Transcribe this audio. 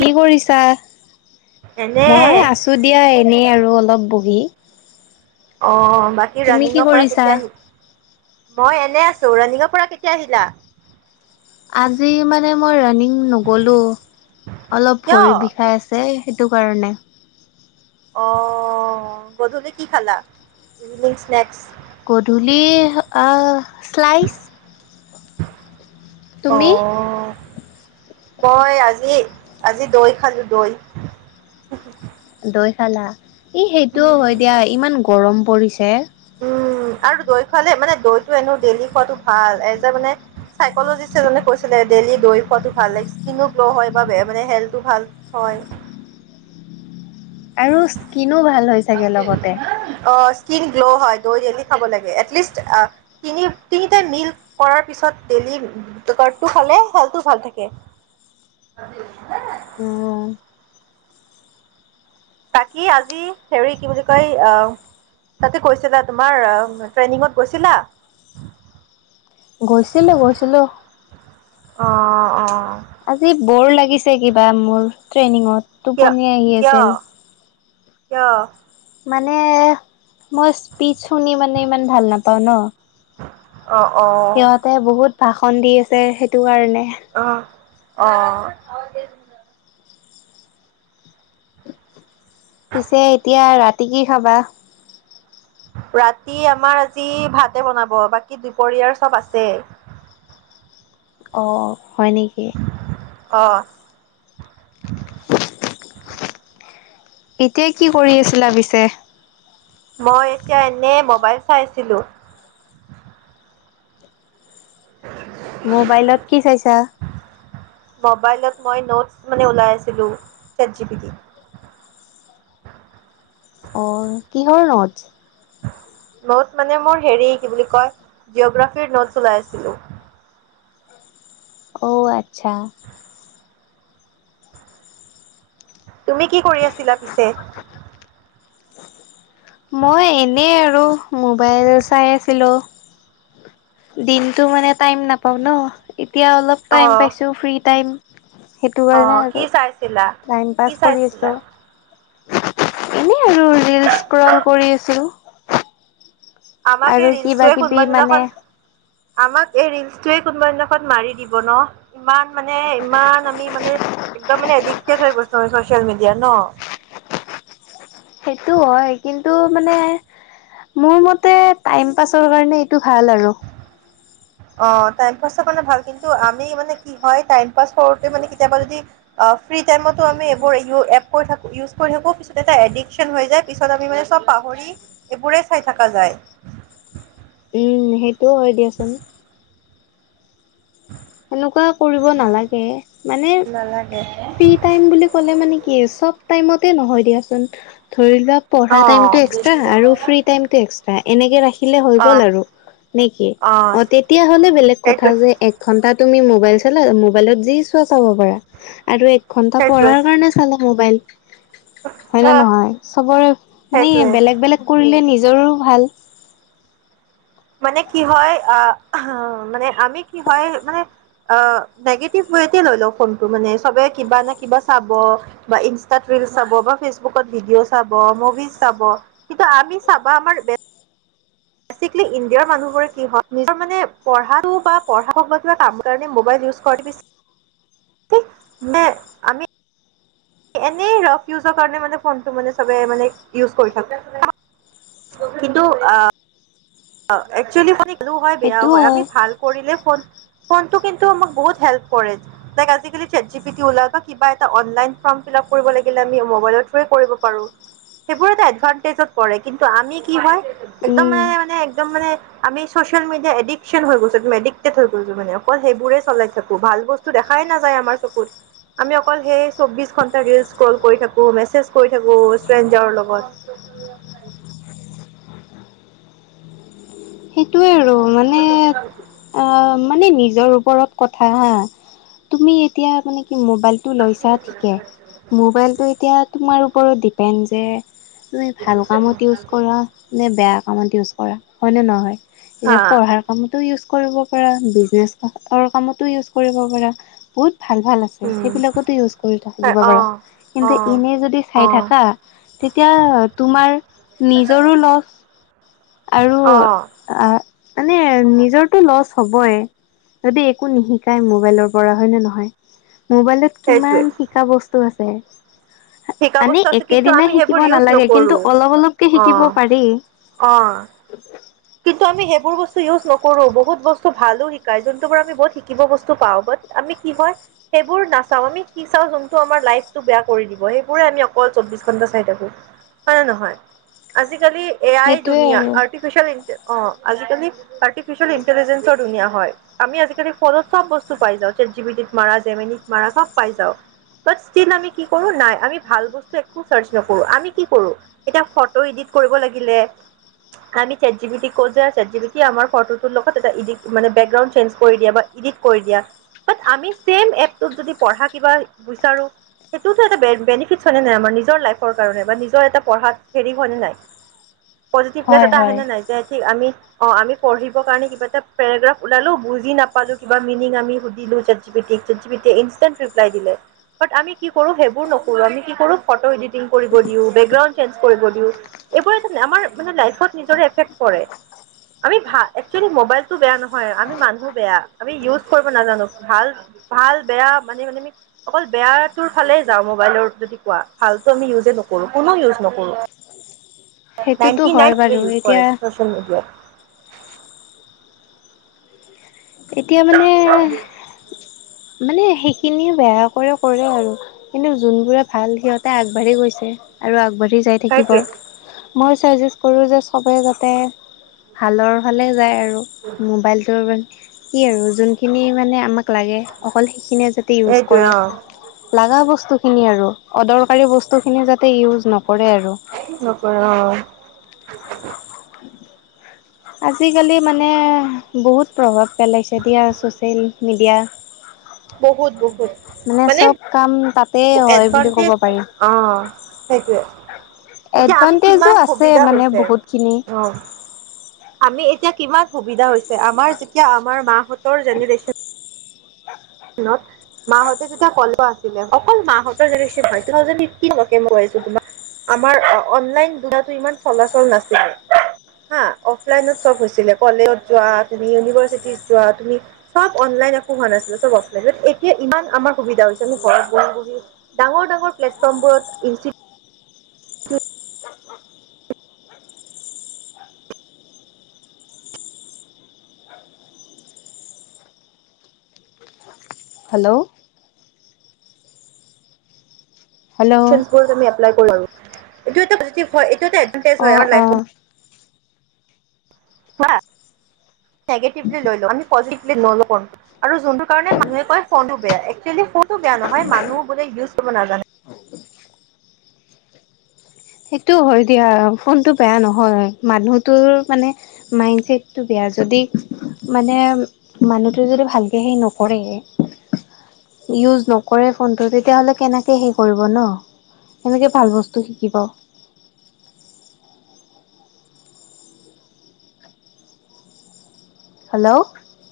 কি কৰিছা? এনে মই আছো দিয়া এনেই আৰু অলপ বহি। অঁ বাকী তুমি কি ৰানিঙৰ পৰা কৰিছা? কেতিয়া আহি মই এনে আছো, ৰাণিঙৰ পৰা কেতিয়া আহিলা? আজি মানে মই ৰানিং নগলো, অলপ কিয় ভৰি বিষাই আছ যে সেইটো কাৰণে। অ গধূলি কি খালা? Evening snacks. গধূলি আহ শ্লাইচ। অ তুমি? মই আজি আজি দৈ খালো দৈ। দৈ খালা, ই সেইটোও হয় দিয়া ইমান গৰম পৰিছে। উম আৰু দৈ খালে, মানে দৈটো এনো ডেইলি খোৱাটো ভাল এজ এ মানে চাইকজিষ্ট এজনে কৈছিলে ডেইলি দৈ খোৱাটো ভালে স্কিনো গ্ল' হয় বা মানে হেল্থো ভাল হয়। আৰু স্কিনো ভাল হয়। অ', স্কিন গ্ল হয়, দৈ ডেইলী খাব লাগে, এটলিষ্ট তিনি তিনিটাই মিল কৰাৰ পিছত দেইলি [unintelligible] টো খালে খেলটো ভাল থাকে। উম, বাকী আজি হেউৰি কি বুলি কয় আহ তাতে গৈছিলা তোমাৰ ট্ৰেইনিঙত গৈছিলা? গৈছিলো গৈছিলোঁ। অ', অ'। আজি বৰ লাগিছে কিবা মোৰ ট্ৰেইনিঙত। কিয়, টোপনি আহি কিয়, আছিল। কিয়? মানে মই স্পীচ শুনি মানে ইমান ভাল নাপাওঁ ন'! অ', অ'। তে বহুত ভাষণ দি আছে সেইটো কাৰণে। অ', অ'। পিছে এতিয়া ৰাতি কি খাবা? ৰাতি আমাৰ আজি ভাতে বনাব বাকী দুপৰীয়াৰ চব আছে। অ', হয় নেকি? অ'। এতিয়া কি কৰি আছিলা পিছে? মই এতিয়া এনেই মোবাইল চাই আছিলোঁ। মোবাইলত কি চাইছা? ম'বাইলত মই নোটছ মানে ওলাই আছিলোঁ, ছেট জি পি তিত। অ', কিহৰ নোটচ? নোট মানে মোৰ হেৰি কি বুলি কয়, জিঅগ্ৰাফিৰ নোট ওলাই আছিলো। অ', আচ্ছা। তুমি কি কৰি আছিলা পিছে? মই এনেই আৰু মোবাইল চাই আছিলো। দিনটো মানে টাইম নাপাওঁ ন' এতিয়া অলপ অ টাইম পাইছোঁ ফ্ৰী টাইম। সেইটো অ কাৰণে, কি আৰু চাইছিলা টাইম কি পাছ কৰি চাইছিলা আছোঁ। এনেই আৰু ৰিলচ ক্ৰোল কৰি আছিলো। আমাক এই কিবা ৰিলচটোৱে কিবি কোনোবা মানে দিনাখন আমাক এই ৰিলচটোৱে কোনোবা দিনাখন মাৰি দিব ন' ইমান মানে ইমান আমি মানে একদম মানে এদিকটেদ হৈ গৈছো আমি চ'চিয়েল মিডিয়াত ন'! সেইটো হয়, কিন্তু মানে মোৰ মতে টাইম পাছৰ কাৰণে, এইটো ভাল আৰু। [inaudible] অ', টাইম পাছ কাৰনে ভাল। কিন্তু, আমি মানে কি হয়, টাইম পাছ কৰোতে মানে কেতিয়াবা যদি অ', ফ্ৰী টাইমোটো আমি এইবোৰ এ কৰি থাকো ইউজ কৰি থাকো, পিছত এটা এডিক্যন হৈ যায়। পিছত আমি মানে চব পাহৰি এইবোৰে চাই থকা যায়। উম, সেইটোও হয়, দিয়াচোন। এনেকুৱা কৰিব নালাগে মানে, নালাগে ফ্ৰি টাইম বুলি ক'লে মানে কি চব টাইমতে নহয়, দিয়াচোন ধৰি লোৱা পঢ়া অ', টাইমটো এক্সট্ৰা আৰু ফ্ৰী টাইমটো এক্সট্ৰা এনেকে ৰাখিলে হৈ অ', গ'ল আৰু। নে কি অ', তেতিয়া হ'লে বেলেগ কথা সেইটোৱে যে ঘণ্টা তুমি মোবাইল চালা মোবাইলত যি চোৱা চাব পাৰা, আৰু এক ঘণ্টা সেইটোৱে পঢ়াৰ কাৰণে চালে মোবাইল হয় নে অ', নহয়? চবৰে সেইটোৱে মানে বেলেগ বেলেগ কৰিলে নিজৰো ভাল। মানে কি হয়, আহ, মানে আমি কি হয়, মানে অ, নিগেটিভ ৱেতে লৈ লও ফোনটো। মানে চবে কিবা নহয় কিবা চাব। বা ইনষ্টাত ৰিলচ চাব বা ফেচবুকত ভিডিঅ' চাব, মুভিজ চাব। কিন্তু আমি চাবা আমাৰ বে বেচিকেলি ইণ্ডিয়াৰ মানুহবোৰে কি হয়, নিজৰ মানে পঢ়াটো বা পঢ়া হওক বা কিবা কাম কাৰণে মবাইল ইউজ কৰা [unintelligible] এনেই ৰাফ ইউজৰ কাৰণে মানে ফোনটো মানে চবে মানে ইউজ কৰি থাকো। কিন্তু অ অ, একচুৱেলি মানে ভালো হয়, বেয়াও হয়। আমি ভাল কৰিলে ফোন ফোন টো কিন্তু আমাক বহুত হেল্প কৰে। আজিকালি ছেট জি পি তি ওলাল বা কিবা এটি অনলাইন ফৰ্ম ফিলাপ কৰিব লাগিলে আমি মোবাইলৰ থ্ৰোৰে কৰিব পাৰো। সেইবোৰ এটা এডভানটেজত পৰে। কিন্তু আমি কি হয়, একদম উম মানে- মানে একদম মানে আমি ছচিয়েল মিডিয়া এডিকশ্যন হৈ গৈছোঁ, এডিকটেড হৈ গৈছোঁ। মানে অকল সেইবোৰে চলাই থাকো ভাল বস্তু টো দেখাই নাযায় আমাৰ চকুত। আমি অকল সেই চৌবিশ ঘন্টা ৰিলচ কল কৰি থাকো, মেছেজ কৰি থাকো, ষ্ট্ৰেঞ্জাৰৰ লগত। সেইটোৱে আৰু মানে [inaudible] অ মানে নিজৰ ওপৰত কথা হা। তুমি এতিয়া মানে কি মবাইল মবাইলটো লৈছা ঠিকেই, মবাইলটো এতিয়া তোমাৰ ওপৰত দেপেণ্ড যে তুমি ভাল কামত ইউজ কৰা, নে বেয়া কামত ইউজ কৰা, হয়নে নহয়? হা এতিয়া পঢ়াৰ কামতো ইউজ কৰিব পাৰা, বিজনেছ কামতো ইউজ কৰিব পাৰা, বহুত ভাল- ভাল আছে। উম সেইবিলাকতো ইউজ কৰি থাকিব পাৰা। অ', কিন্তু অ', এনে যদি চাই অ', থাকা তেতিয়া তোমাৰ নিজৰো লছ, আৰু অ', অ, মানে নিজৰটো লছ হবই। যদি একো নিশিকাই মোবাইলৰ পৰা হয় নে নহয়? মোবাইলত সেইটোৱে কিমান শিকা বস্তু আছে। শিকা আমি বস্তু আছে কিন্তু আমি একেদিনাই সেইবোৰ শিকিব ইউজ নালাগে, নকৰো কিন্তু অলপ অলপকে শিকিব পাৰি। অঁ। কিন্তু আমি সেইবোৰ বস্তু ইউজ নকৰো। বহুত বস্তু ভালো শিকাই যোনটো পৰা আমি বহুত শিকিব বস্তু পাওঁ। বাত আমি কি হয় সেইবোৰ নাচাওঁ, আমি কি চাওঁ যোন আমাৰ লাইফটো বেয়া কৰি দিব, সেইবোৰে আমি চৌব্বিশ ঘণ্টা অকল চাই থাকো। হয়নে নহয়? আজিকালি এ আই সেইটোৱে দুুনীয়া আৰু। আৰ্টিফিচিয়েল অ, আজিকালি আৰ্টিফিচিয়েল ইণ্টেলিজেন্ঞ্চৰ ধুনীয়া হয়। আমি আজিকালি ফোনত চব বস্তু পাই যাওঁ, চাট জি পি টিত মাৰা জেমেনিত মাৰা চব পাই যাওঁ। বাত ষ্টিল আমি কি কৰো নাই, আমি ভাল বস্তু একো চাৰ্চ নকৰো। আমি কি কৰো এতিয়া ফটো এডিট কৰিব লাগিলে, আমি chat G P T cause আছে, চাট জিপিটি আমাৰ ফটোৰ লগত এটা মানে বেকগ্ৰাণ্ড চেঞ্জ কৰি দিয়া বা ইডিট কৰি দিয়া বাত আমি চেম এপত যদি পঢ়া কিবা বিচাৰো। সেইটোতো এটা বেনিফিটছ হয় নে নাই, আমাৰ নিজৰ লাইফৰ কাৰণে বা নিজৰ এটা পঢ়াত হেৰি হয় নে নাই। পজিটিভনেছ হয় এটা আহে হয় নে নাই? যে ঠিক আমি অ, আমি পঢ়িব কাৰণে, কিবা এটা পেগ্ৰাফ ওলালো, বুজি নাপালো, কিবা মিনিং আমি সুধিলো। যে চাট জি পি টি য়ে ইনষ্টাণ্ড ৰিপ্লাই দিলে। বাট আমি কি কৰো, সেইবোৰ নকৰো, আমি কি কৰো ফটো এডিটিং কৰিব দিওঁ, বেকগ্ৰাউণ্ড চেঞ্জ কৰিব দিওঁ। এইবোৰে আমাৰ মানে লাইফত নিজৰে এফেক্ট কৰে। আমি ভা একচুৱেলি মোবাইলতটো বেয়া নহয় আমি মানুহো বেয়া আমি ইউজ কৰিব নাজানো ভাল ভাল বেয়া মানে মানে অকল বেয়া তটোৰ ফালে যাওঁ মোবাইলৰ যদি কোৱা ভালতো আমি ইউজে নকৰো কোনো ইউজ নকৰো সেইটোতো নাইনটি হয় নাইন বাৰু ইউজ এতিয়া কৰে সচিয়েল মিডিয়াত এতিয়া মানে মানে সেইখিনি বেয়া কৰে কৰে আৰু কিন্তু যোনবোৰে ভাল সিহঁতে আগবাঢ়ি গৈছে আৰু আগবাঢ়ি যায় থাকিব সেইটোৱে। মই ছাজেষ্ট কৰোঁ যে চবেই যাতে হালৰ ফালে যায় আৰু আৰু মোবাইলটোৰ কি আৰু যোনখিনি মানে আমাক লাগে অকল সেইখিনিয়ে যদি ইউজ সেইটোৱে কৰে অ', লগা বস্তুখিনি আৰু অদৰকাৰী বস্তুখিনি যাতে ইউজ নকৰে আৰু নকৰে অ [unintelligible] আজিকালি মানে বহুত প্ৰভাৱ পেলাইছে দিয়া ছ'চিয়েল মিডিয়া বহুত বহুত মানে চব কাম তাতে হয় বুলি ক'ব এডভানটেজ পাৰি। অ সেইটোৱে এতিয়া আমি এডভানটেজো কিমান আছে সুবিধা মানে হৈছে বহুতখিনি। আহ আমি এতিয়া কিমান সুবিধা হৈছে আমাৰ যেতিয়া আমাৰ মাহঁতৰ জেনেৰে্যন নত মাহঁতে তেতিয়া কল আছিলে অকল মাহঁৰ জনেন হয় তু থাউজেণ্ড এইটীণ লৈকে কইছো ম‌ই তোমাক আমাৰ অনলাইন দুৰাটো ইমান চলাচল নাছিলে হা অফলাইনত চব হৈছিলে কলেজত যোৱা তুমি ইউনিভাৰ্চিটিত যোৱা তুমি চব অনলাইন একো হোৱা নাছিলে চব অফলাইন এতিয়া ইমান আমাৰ সুবিধা হৈছে আমি ঘৰত বহি বহি ডাঙৰ ডাঙৰ প্লেটফৰ্ম বোৰত ইজি [unintelligible] হেল্ল' হেল্ল' বোৰত আমি এপ্লাই কৰিব পাৰো এইটো এটা পজিটিভ হয় এইটো এটা এডভাণ্টেজ হয় অ', আমাৰ অ'। লাইফত হা নগেটিভলি লৈ লওঁ আমি পজিটিভলি নলও আৰু যোনটো কাৰণে মানুহে কয় ফোনটো বেয়া একচুৱেলি ফোন টো বেয়া নহয় মানুহ বোৰে ইউজ কৰিব নাজানে সেইটো হয় দিয়া ফোনটো বেয়া নহয় মানুহটোৰ মানে মাইণ্ডছেটটো বেয়া যদি মানে মানুহটো যদি ভালকে সেই নকৰে ইউজ নকৰে ফোনটো তেতিয়া হ'লে কেনেকৈ হেই কৰিব ন সেনেকে ভাল বস্তু শিকিব হেল্ল'